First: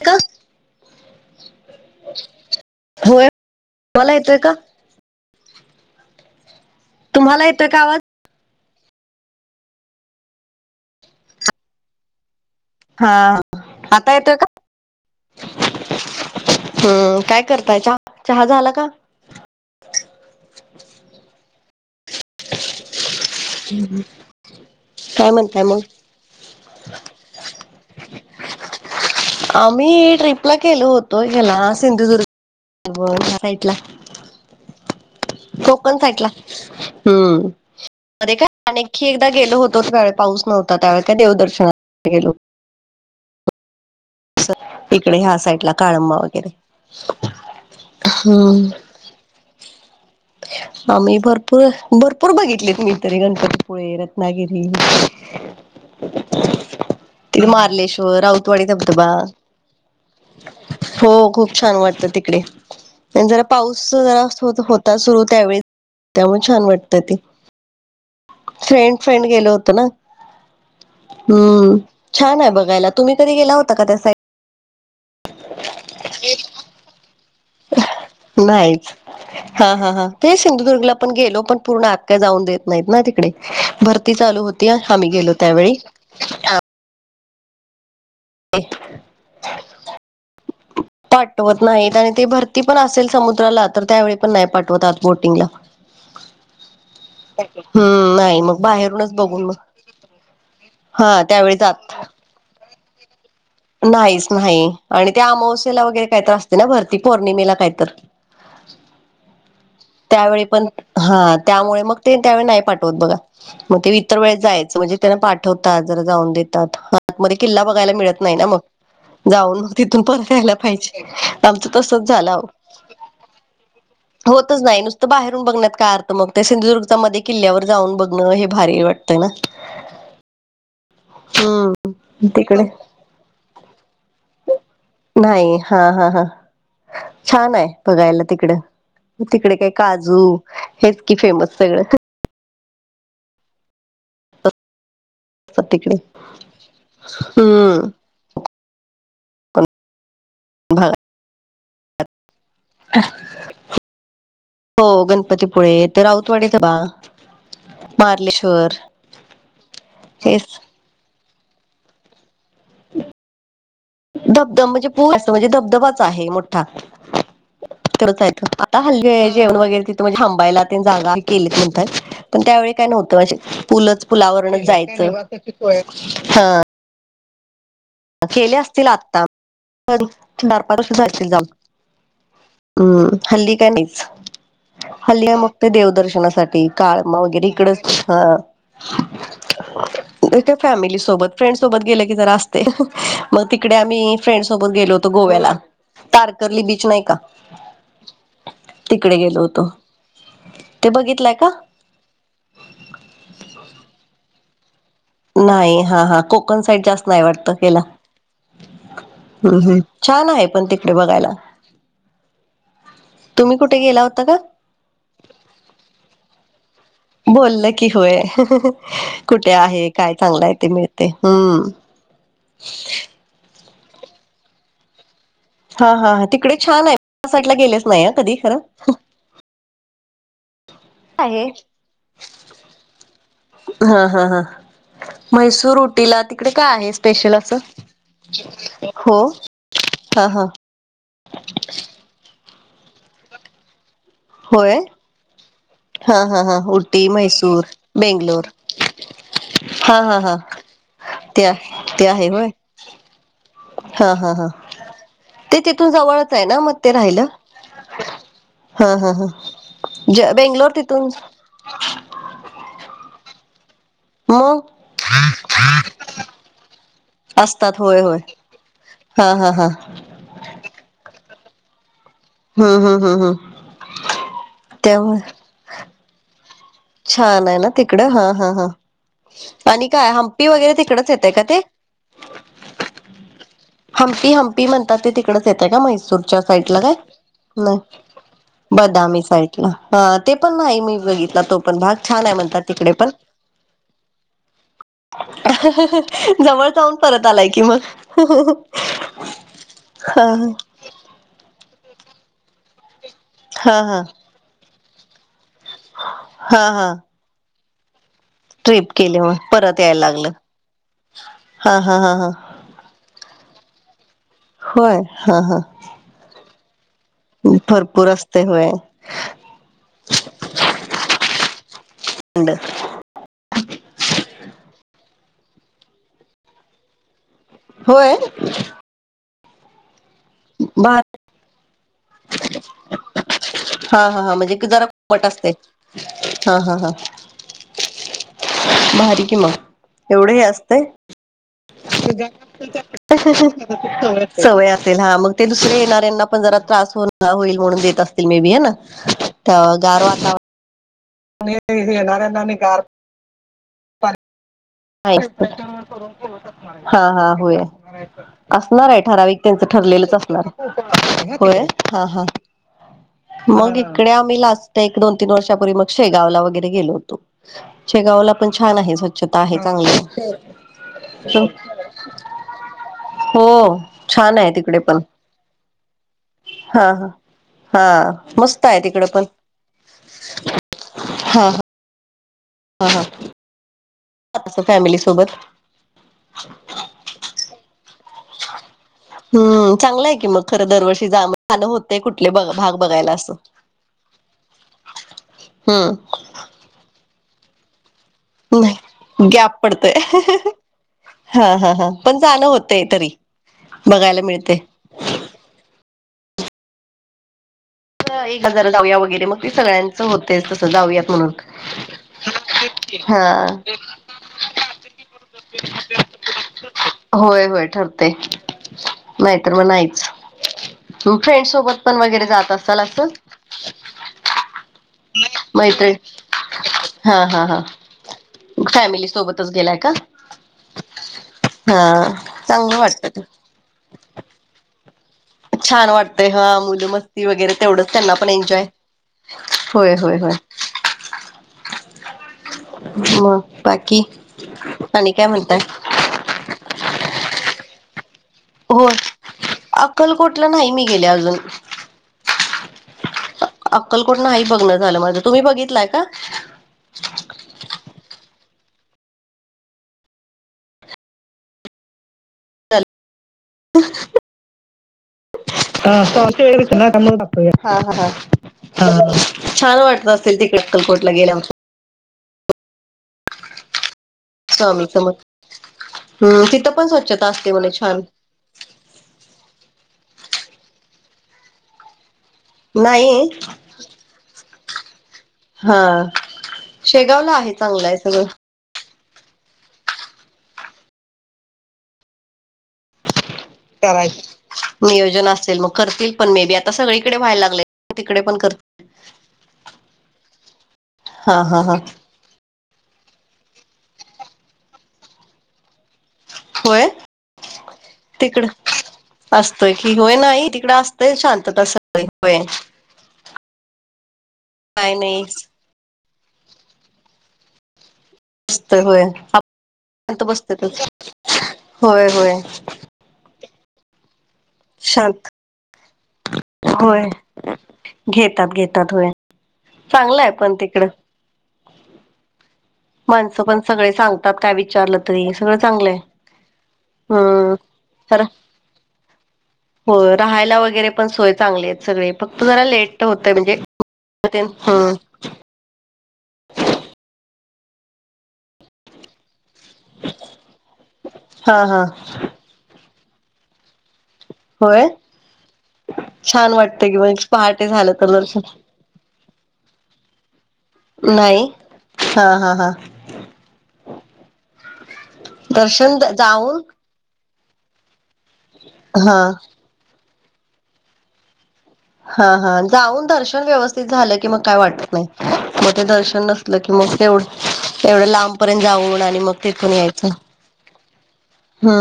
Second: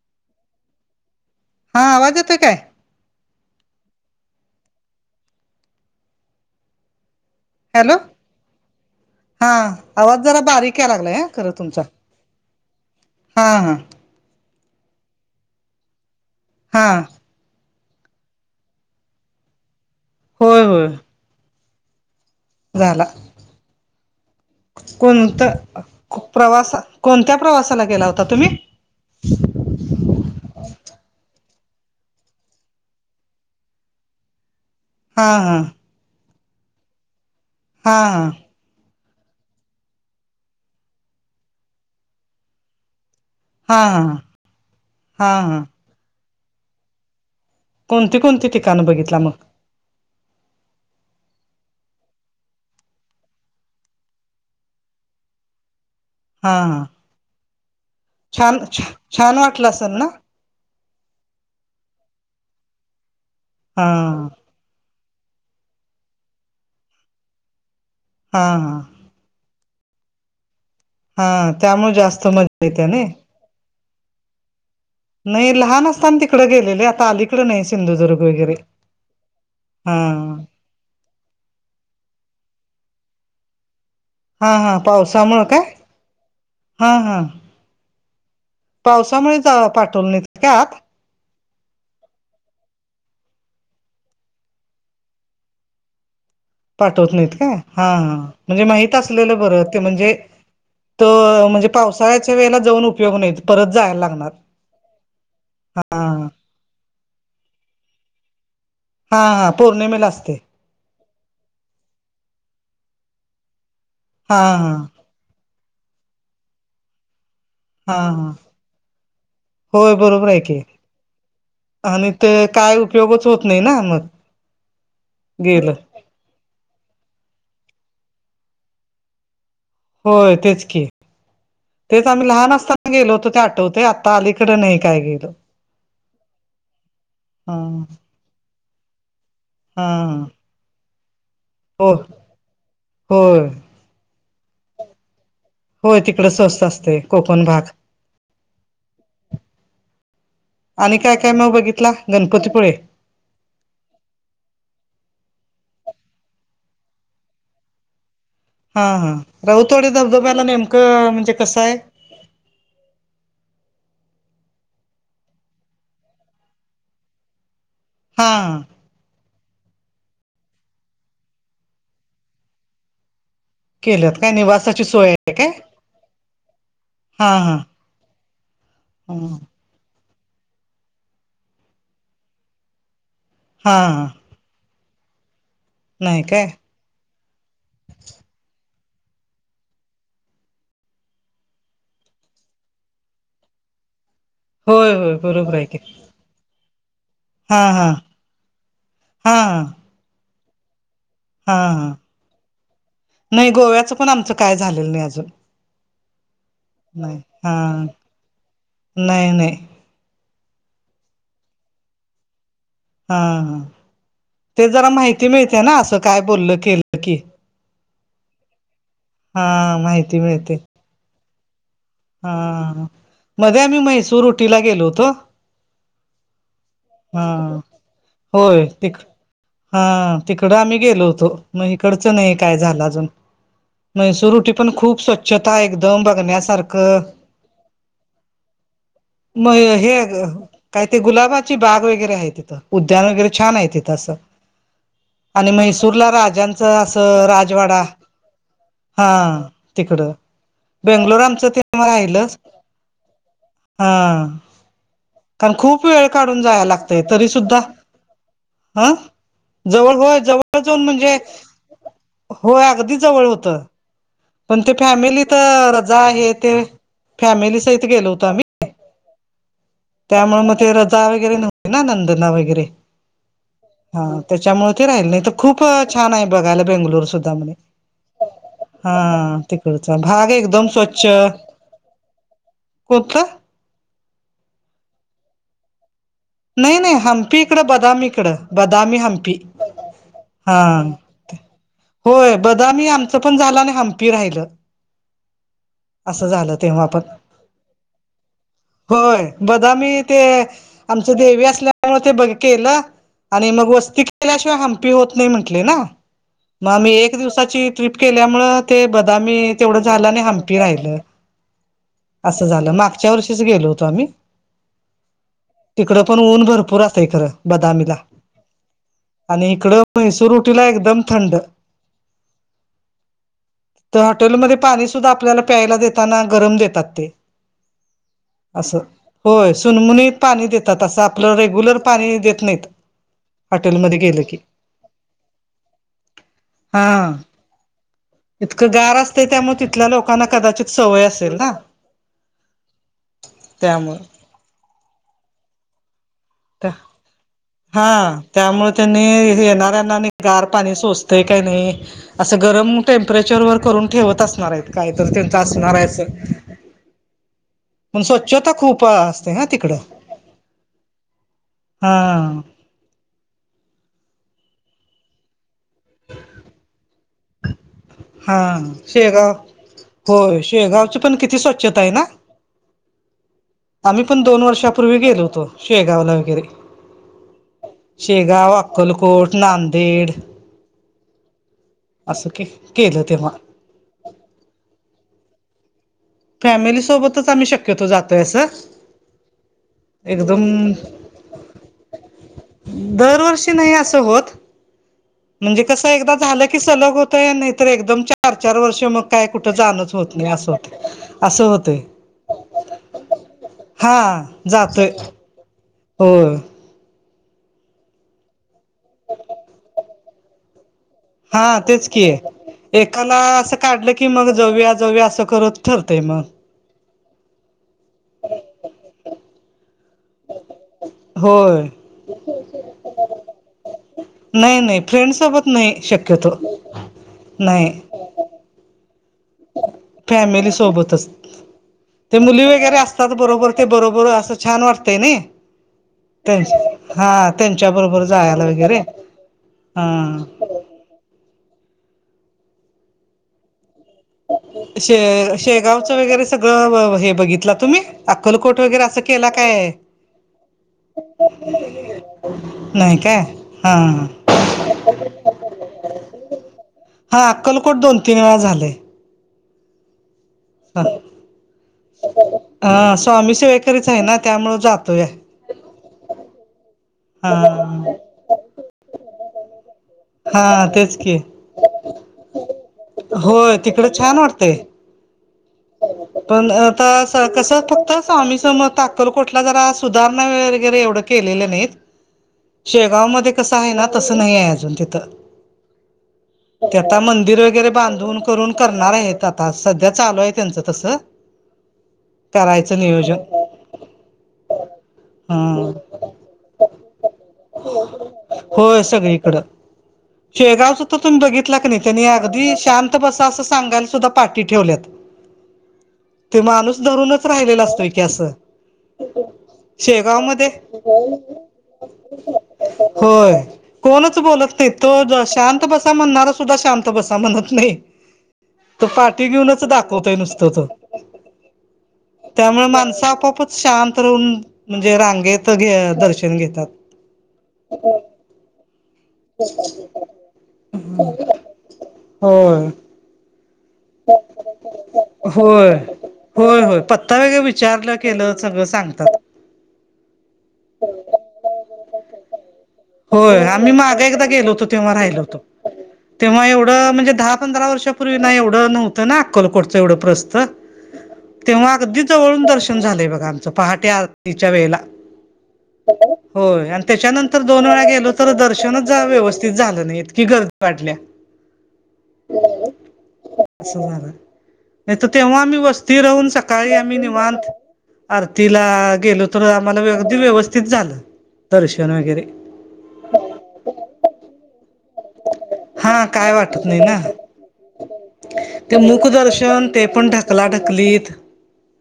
क. [unintelligible] हा आवाज येतोय काय? होय तुम्हाला येतोय का? तुम्हाला येत हॅलो हा आवाज जरा बारीक आहे लागलाय ह खरं तुमचा. हा आता येतोय का? हा हम्म काय करताय चहा -चहा झाला का? होय होय. झाला. हम्म हम्म. कोणतं प्रवास कोणत्या प्रवासाला गेला होता तुम्ही. आम्ही ट्रिपला क गेलो होतो ह्याला सिंधुदुर्ग [unintelligible] हा हा. पण साईटला हम्म. हा. मध्ये काय आणखी एकदा गेलो होतोच त्यावेळी पाऊस नव्हता त्यावे काय देवदर्शना गेलो. हा. तिकडे ह्या हा हा साईड ला काळंबा वगैरे कोणती कोणती ठिकाणं बघितला मग. म मी भरपूर भरपूर बघितलीत मी तरी गणपतीपुळे रत्नागिरी. [inaudible] हा हा. ति मारलेश्वर छान राऊतवाडी धबधबा. छान वाटलं असेल ना हो खूप छान वाटत तिकडे जरा हा पाऊस जरा स होत त्या सुरू त्यावेळी त्यामुळे छान वाटतं ते. हा हा. फ्रेड गेलो होतो ना. हा हम्म त्यामुळे जास्त छान आहे मजा येते बघायला ना तुम्ही कधी गेला होता का त्यासा नाही लहान असताना तिकडं गेलेले आता अलीकड नाही सिंधुदुर्ग वगैरे‌. नाहीच हा हा हा ते स पण गेलो पण पूर्ण आत्या जाऊ देत नाही तीकडे भर ती चालू हा होती हा आम्ही गेलो पावसामुळं काय त्यावेळी अ हा हा पावसामुळे जा पाठवलं नाहीत काय आत. पाठवत नाहीत आणि ते भरती पण असेल समुद्राला तर त्यावेळी पण नाही पाठवत आात बोटिंगला. [inaudible] पाठवत नाहीत काय हा हा हम्म नाही मग म्हणजे माहित बाहेरूनच असलेलं बघून मग बरं ते म्हणजे तो हा त्यावेळी च म्हणजे आत. पावसाळ्याच्या वेळेला जाऊन उपयोग नाहीत. नाहीच नाही आणि त्या अमावस्याला हा वगैरे काहीतर असते ना भरती पौर्णिमेला काहीतर. हा हा पौर्ण त्यावेळी पण हा त्यामुळे मग ते त्यावेळी नाही पाठवत बघा मग ते इतर वेळी हा हा जायचं म्हणजे त्यांना पाठवतात जरा जाऊन देतात हातमध्ये किल्ला बघायला हा मिळत हा नाही ना मग. जाऊन मग होय तिथून बरोबर परत आहे यायला की पाहिजे आमचं तसच आणि झालं ते आवो. काय उपयोगच होत नाही ना मग. [unintelligible] नुसतंच बाहेरून गेलं बघण्यात काय आर तर मग ते सिंधुदुर्गचामध्ये किल्ल्यावर जाऊन बघणं हे भारी वाटतंय ना? होय तेच की. हम्. तेच आम्ही लहान असताना गेलो होतो ते आठवतेय आत्ता अलीकड नाही काय गे नाही हा हा हा छान हा आहे बघायला तिकडं तिकडे काय हा काजू हेच की फेमस. सगळं हो होय. तिकडे होय तिकड स्वस्त असतय कोकण भाग. हम्म. पण आणि काय काय मग बघितला गणपतीपुळे. हो गणपतीपुळे तर राऊतवाडीच बा. मारलेश्वर. हा हा राऊतवाडी धबधब्याला नेमकं म्हणजे कसाय. धबधब म्हणजे पोत म्हणजे धबधबाच आहे मोठा. करता हा येथ. हा ता हल्ली जेवण वगैरे तिथे म्हणजे हंबायला ते जागा केली कोणतं पण त्यावेळी काय नव्हतं अशे पुलच केल्यात काय पुलावरन निवासाची सोय जायचं आहे काय [unintelligible] हा. हा हा. केले असतील आता हा पण डारपार सुधरतील जाऊ. हम्म हल्ली काय नाहीच हा हल्ली मग ते नाही काय देवदर्शनासाठी काळमा वगैरे इकडच हा मग काय फॅमिली सोबत फ्रेंड सोबत गेल की जरा असतय ते मग तिकडे आम्ही फ्रेंड सोबत गेलो होय होतो होय गोव्याला बरोबर आहे की तारकर्ली बीच नाही का? हा हा तिकडे हा गेलो होतो ते बघितलाय? हा हा नाही गोव्याचं पण आमचं काय झालेलं नाही अजून. नाही हा हा कोकण साईड जास्त नाही वाटत गेला नाही नाही ह् ह. छान आहे पण तिकडे बघायला. हा तुम्ही हा कुठे गेला होता का? ते जरा माहिती मिळते ना असं काय बोललं केलं की बोलल की होय. हा कुठे आहे काय माहिती चांगलं आहे मिळते ते मिळते हम्म. हा मध्ये आम्ही म्हैसूर उटीला गेलो होतो. हा हा हा तिकडे छान आहे हा साईटला गेलेच नाही ह कधी खरं. होय तिक हा तिकडं आम्ही गेलो होतो आहे मग इकडचं नाही काय झालं अजून. हा हा हा म्हैसूरुटी पण खूप स्वच्छता म्हैसूर एकदम उटीला तिकडे काय आहे बघण्यासारखं. स्पेशल असं हो म ग हे हा ग हा काय ते गुलाबाची बाग वगैरे आहे तिथं उद्यान वगैरे छान आहे तिथं असं. होय. आणि म्हैसूरला हा हा हा राजांचं उटी असं म्हैसूर राजवाडा. बेंगलोर हा हा तिकडं. हा हा बेंगलोर आमचं ते आहे आहे राहिलच. होय हा. कारण ते खूप तिथून वेळ जवळच काढून आहे ना जायला मग ते लागतय. राहिलं तरी सु ता. हा हा हा जवळ होय ज जवळ बेंगलोर जवळ तिथून म्हणजे. होय. अगदी जवळ होतं. पण मग ते फॅमिली तर जा हे ते. फॅमिली असतात सहित होय गेलो होय होतो आम्ही. हा हा हा. त्यामुळे मग ते रजा वगैरे नव्हते ना. नंदाना वगैरे. हम्म हम्म हम्म हम्म वैगेरे. त्याच्यामुळे ते राहिल. त्यामुळे नाहीत खूप छान आहे बघायला बेंगलुर सुद्धा छान म्हणे. आहे ना तिकडं हा हा तिकडचा. भाग एकदम स्वच्छ तीकडच येतय का ते. कोनतं. हंपी हंपी म्हणतात. ते तिकडच येते का? मैसूर साईट नाही ला काय. नाही हम्पी इकडं बदामी इकडं बदामी हम्पी साईट ला. हा तेपण नाही मी बघितला तो. पण भाग छान आहे होय. म्हणतात बदामी तिकडे आमचं पण झालं. आणि हम्पी राहिलं. असं झालं जवळ तेव्हा जाऊन पण परत आलाय की म. होय बदामी ते, आमची देवी असल्यामुळे, ते बघीतलं. आणि मग हा वस्ती हा केल्याशिवाय हंपी होत नाही म्हटले ना. हा म आमही हा एक दिवसाची ट्रिप केल्यामुळ ते ट्रिप केली मग बदामी परत तेवढं यायला झालं. आणि लागलं हम्पी राहिलं. हा हा हा हा. असं झालं मागच्या वर्षीच गेल होतो आम्ही. होय. हा हा. तिकडे पण ऊन भरपूर असतय खरं. बदामीला. भरपूर असते होय आणि इकड म्हैसरुटीला एकदम थंड. थंड. त्या हॉटेलमध्ये पाणी सुद्धा आपल्याला प्यायला देताना. गरम देतात ते. होय? असं होय सुनमुनीत पाणी देतात. असं भार आपलं रेग्युलर पाणी देत नाहीत. हॉटेलमध्ये हा हा गेलं हा. की म्हणजे जरा कोमट असतेय. हा हा हा. इतकं गार असते. भारी कि त्यामुळे तिथल्या मग लोकांना एवढं हे कदाचित असतंय सवय असेल ना. त्यामुळं सवय असेल हा. मग ते दुसऱ्या येणाऱ्यांना जरा त्रास होईल म्हणून हा देत असतील. May be. त्यामुळे त्यांनी येणाऱ्यांना गार आणि वातावरण गार पाणी सोसतंय काही नाही. असं येणाऱ्यांना आणि गरम गार टेम्परेचरवर करून ठेवत असणारे. काय तर ते आसणाराय अस. हा हा होय. खूप असणारे असते ठराविक हा त्यांचं तिकडं ठरलेलंच असणारे. होय हा हा. मग इकडे आम्ही लास्ट एक दोन तीन वर्षापूर्वी मग शेगावला वगैरे गेलो होतो. शेगावला पण छान आहे. स्वच्छता आहे चांगली. हो आहे शेगावची पण किती स्वच्छता आहे ना. हो आम्ही पण छान दोन आहे तिकडे वर्षापूर्वी पण गेलो होतो. शेगावला वगैरे. हा हा हा शेगाव, मस्त आहे तिकडं पण अक्कलकोट, नांदेड. हा हा. असं के केलं तेव्हा. फॅमिली सोबत. फॅमिली सोबतच. आम्ही शक्यतो जातोय अस. हम्म. चांगला आहे की मग खरं दरवर्षी जा झालं होतेय कुठले भाग बघायला असं. दरवर्षी नाही असं होत. म्हणजे कस हम्म एकदा झालं की सलग होतय. एकदम चार चार चार वर्ष मग काय नाही कुठ गॅप पडतोय जाणच होत नाही. असं होत असं हा हा होतय. हा पण जाणं होतंय तरी हा बघायला मिळते. जातोय. हो एक हजार जाऊया वगैरे. मग ते सगळ्यांचं होतेय तसं जाऊया. हा तेच की. एकाला असं हा काढलं की मग जाऊया जाऊया असं करत ठरतेय मग होय होय ठरते नाहीतर मग नाहीच. तू फ्रेंड होय सोबत पण वगैरे जात असाल असं. नाही नाही फ्रेंडसोबत नाही मैत्रिण शक्यतो हा हा हा नाही. फॅमिली सोबत फॅमिली सोबतच हा ते मुली वगैरे चांगलं असतात वाटतं बरोबर. ते बरोबर असं छान वाटतंय नाही. छान वाटतय हा मुल मस्ती वगैरे त्यांच्या तेवढंच बरोबर त्यांना पण जायला एन्जॉय वगैरे होय होय हा होय. म बाकी शे आणि काय म्हणताय शेगावच वगैरे सगळं हे बघितला तुम्ही? अक्कलकोट वगैरे होय असं केला काय? अक्कलकोटला नाही मी गेले अजून नाही काय हा अक्कलकोट नाही बघण झालं. माझं तुम्ही बघितलंय का? हा अक्कलकोट दोन तीन वेळा झाले. हा हा स्वामीसेवक. हा तो असे वेगच ना हा त्यामुळेतोया. ह ह छान वाटत. असेल हा तिकडे तेच अक्कलकोटला कि गेल्यावर होय तिकड छान वाटतंय. [unintelligible] पण तिथं आता स्वच्छता कस असते म्हणे फक्त छान स्वामीही समर. अक्कलकोटला जरा एवढे सुधारणा केलेले नाहीत शेगाव नाही मध्ये कस? आहे ना तसं नाही आहे अजून तिथं. हा ते आता शेगावला मंदिर आहे वगैरे चांगलं आहे बांधून सगळं करून करणार आहेत आता सध्या चालू आहे. त्यांच तस करायचं नियोजन नियोजन असेल मग हं करतील पण मे बी आता सगळीकडे व्हायला लागले. तिकडे पण कर होय सगळी इकडं. शेगावच तर तुम्ही हा बघितलं हा क हा नाही त्यांनी अगदी शांत बसा असं सांगायला सुद्धा पाठी ठेवल्यात. ते माणूस होय धरूनच राहिलेला असतोय की असं. तिकड असतोय की होय शेगावमध्ये नाही तिकड असतंय शांतता सगळी होय. होय कोणच बोलत नाही तो शांत बसा म्हणणार. तो शांत बसा म्हणत नाही त पाठी घेऊनच दाख. आता बसत त होय होय. माणसा आपपच शांत राहून म्हणजे शांत रांगेत दर्शन घेतात. होय. घेतात घेतात होया. हो. माणसं पण सगळे सांगतात काय विचारलं तरी सगळं होय चांगलंय. होय होय पत्ता वगरे हम्म विचारलं तर केलं सगळं सांगतात. हो राहायला वगैरे पण सोय चांगले आहेत सगळे फक्त जरा लेट. होतय होय म्हणजे आम्ही मागा एकदा गेलो होतो तेव्हा हम्म राहिलो होतो. तेव्हा एवढं म्हणजे दहा पंधरा वर्षापूर्वी ना एवढं नव्हतं ना. अकलकोटचं एवढं प्रस्थ हा तेव्हा हा अगदी जवळून दर्शन झालेय बघा आमचं पहाटे. आरतीच्या वेळेला होय छान होय आणि वाटतं कि मग त्याच्यानंतर. दोन पहाटे वेळा झालं गेलो तर दर्शन दर्शनच व्यवस्थित झालं नाही इतकी गर्दी वाटल्या. नाही हा हा हा. असं झाल नाही तर तेव्हा आम्ही दर्शन वस्ती राहून जाऊन सकाळी. आम्ही निवांत आरतीला गेलो हा तर आम्हाला अगदी व्यवस्थित झालं. दर्शन वगैरे. हा हा जाऊन दर्शन व्यवस्थित झालं की मग काय वाटत नाही. मग ते हा दर्शन काय नसलं वाटत की नाही मग ना तेवढ एवढं लांबपर्यंत ते जाऊन आणि मग मुकदर्शन ते पण ध. कलाटकलीत. हा.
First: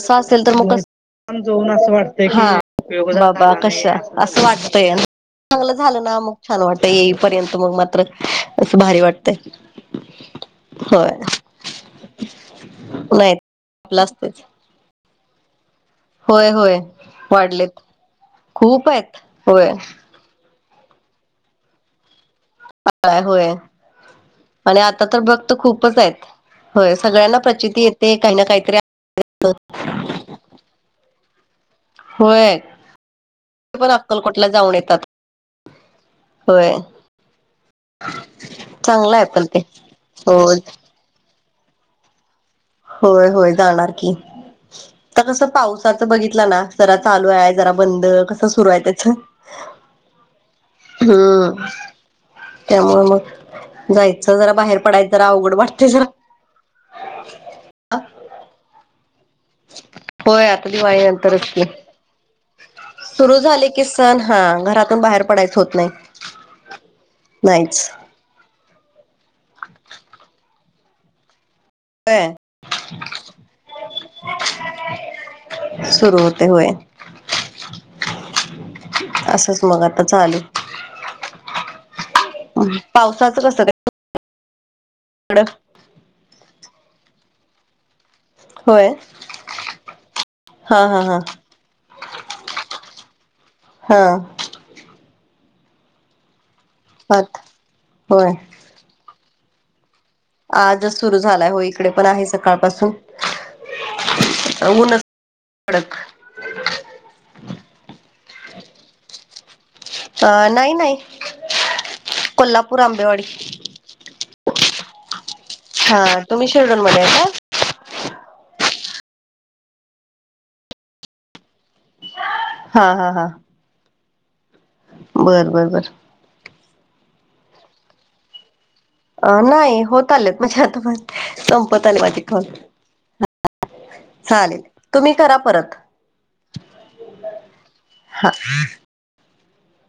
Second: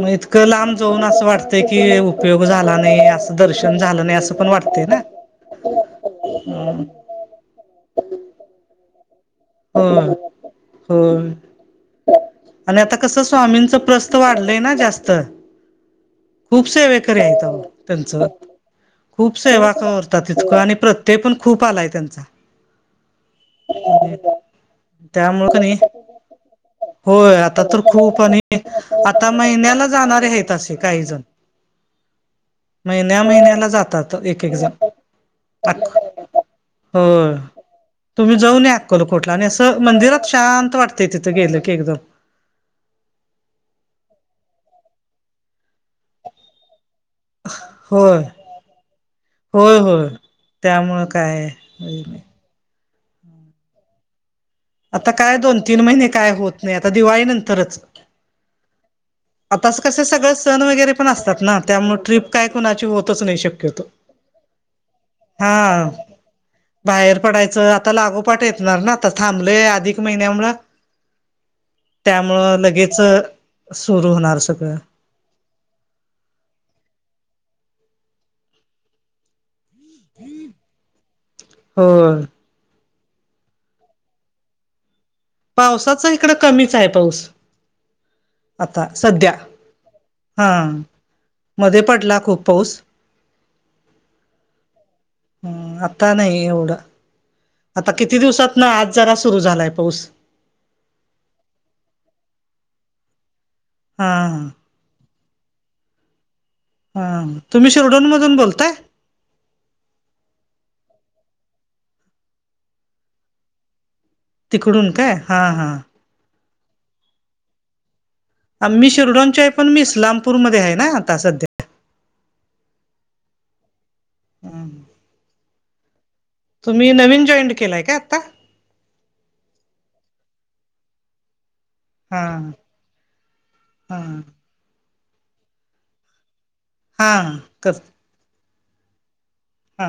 म इतकं लांब जाऊन असं वाटत जाऊन असं की वाटतंय की उपयोग झाला नाही उपयोग झाला असं नाही दर्शन झालं नाही असं. पण वाटते वाटतंय ना. चांगलं झालं ना मग छान वाटत येईपर्यंत मग मात्र असं भारी वाटत. होय होय आणि आता कस नाही स्वामींचं आपलं प्रस्त असतच वाढलंय ना जास्त. होय खूप होय सेवेकी आहेत वाढलेत त्यांच खूप आहेत खूप होय सेवाकावर. तितकं आणि प्रत्यय पण खूप आलाय त्यांचा. मग काय होय [inaudible] आणि आता तर त्यामुळं भक्त कणी खूपच आहेत होय सगळ्यांना आता तर प्रचिती येते खूप काही आणि ना काहीतरी [inaudible] आता [inaudible] महिन्याला जाणारे आहेत असे काही जण. होय महिन्या [inaudible] महिन्याला पण जातात एक अक्कलकोटला -एक जाऊन जण येतात. [inaudible] होय हो तुम्ही जाऊनया अक्कलकोट. चांगलं आहे कुठला आणि पण ते असं मंदिरात होय शांत वाटतय तिथं गेलं की एकदम होय- होय जाणार की' तर कसं पावसाचं बघितलं ना जरा चालू आहे, जरा बंद, होय कसं सुरू आहे त्याच होय -होय त्यामुळं काय हम्म त्यामुळे मग जायचं जरा बाहेर आता पडायचं जरा काय अवघड दोन- तीन वाटते महिने जरा काय होत नाही आता दिवाळी नंतरच आता अस कस सगळे होय सण आता वगैरे दिवाळी पण असतात ना त्यामुळे ट्रिप काय कुणाची होतच सुरु नाही झाले शक्यतो की सण हा घरातून बाहेर पडायच होत नाही हा [inaudible] बाहेर पडायचं नाहीच आता लागो. पट येतणार ना तर थांबले अधिक महिन्यामुळ. होय त्यामुळं लगेच सुरू होणार सगळं. सुरू होते होय. असच मग झालेत हो [inaudible] पावसाचं कसं काय? ह [inaudible] पावसाचं इकडं कमीच आहे पाऊस. आता होय सध्या हा हा हा मध्ये पडला खूप पाऊस. हा. हम् आता नाही एवढं. पार्थ. आता किती दिवसात ना आज जरा सुरू झालाय पाऊस. आजच सुरू झालाय होय इकडे पण आहे सकाळपासून [inaudible] हा- हा उन्हच कडक. हा तुम्ही शिरडून मधून बोलताय? अ नाही -नाही [inaudible] कोल्हापूर आंबेवाडी. तिकडून काय हां -हां हा तुम्ही शिर्डूनमध्ये आहे काय? आम्ही शिरडूनची आहे पण मी इस्लामपूर मध्ये आहे ना आता सध्या. का हा- हा- हा हम् [unintelligible] बरं -बरं- बरं तुम्ही नवीन जॉईंड केलाय काय आता? अ नाही होत आलेत म्हणजे [inaudible] आता माझं संपत आलेय हा -हा. चालेल -तुम्ही करा परत. हा- कर हा [inaudible] हा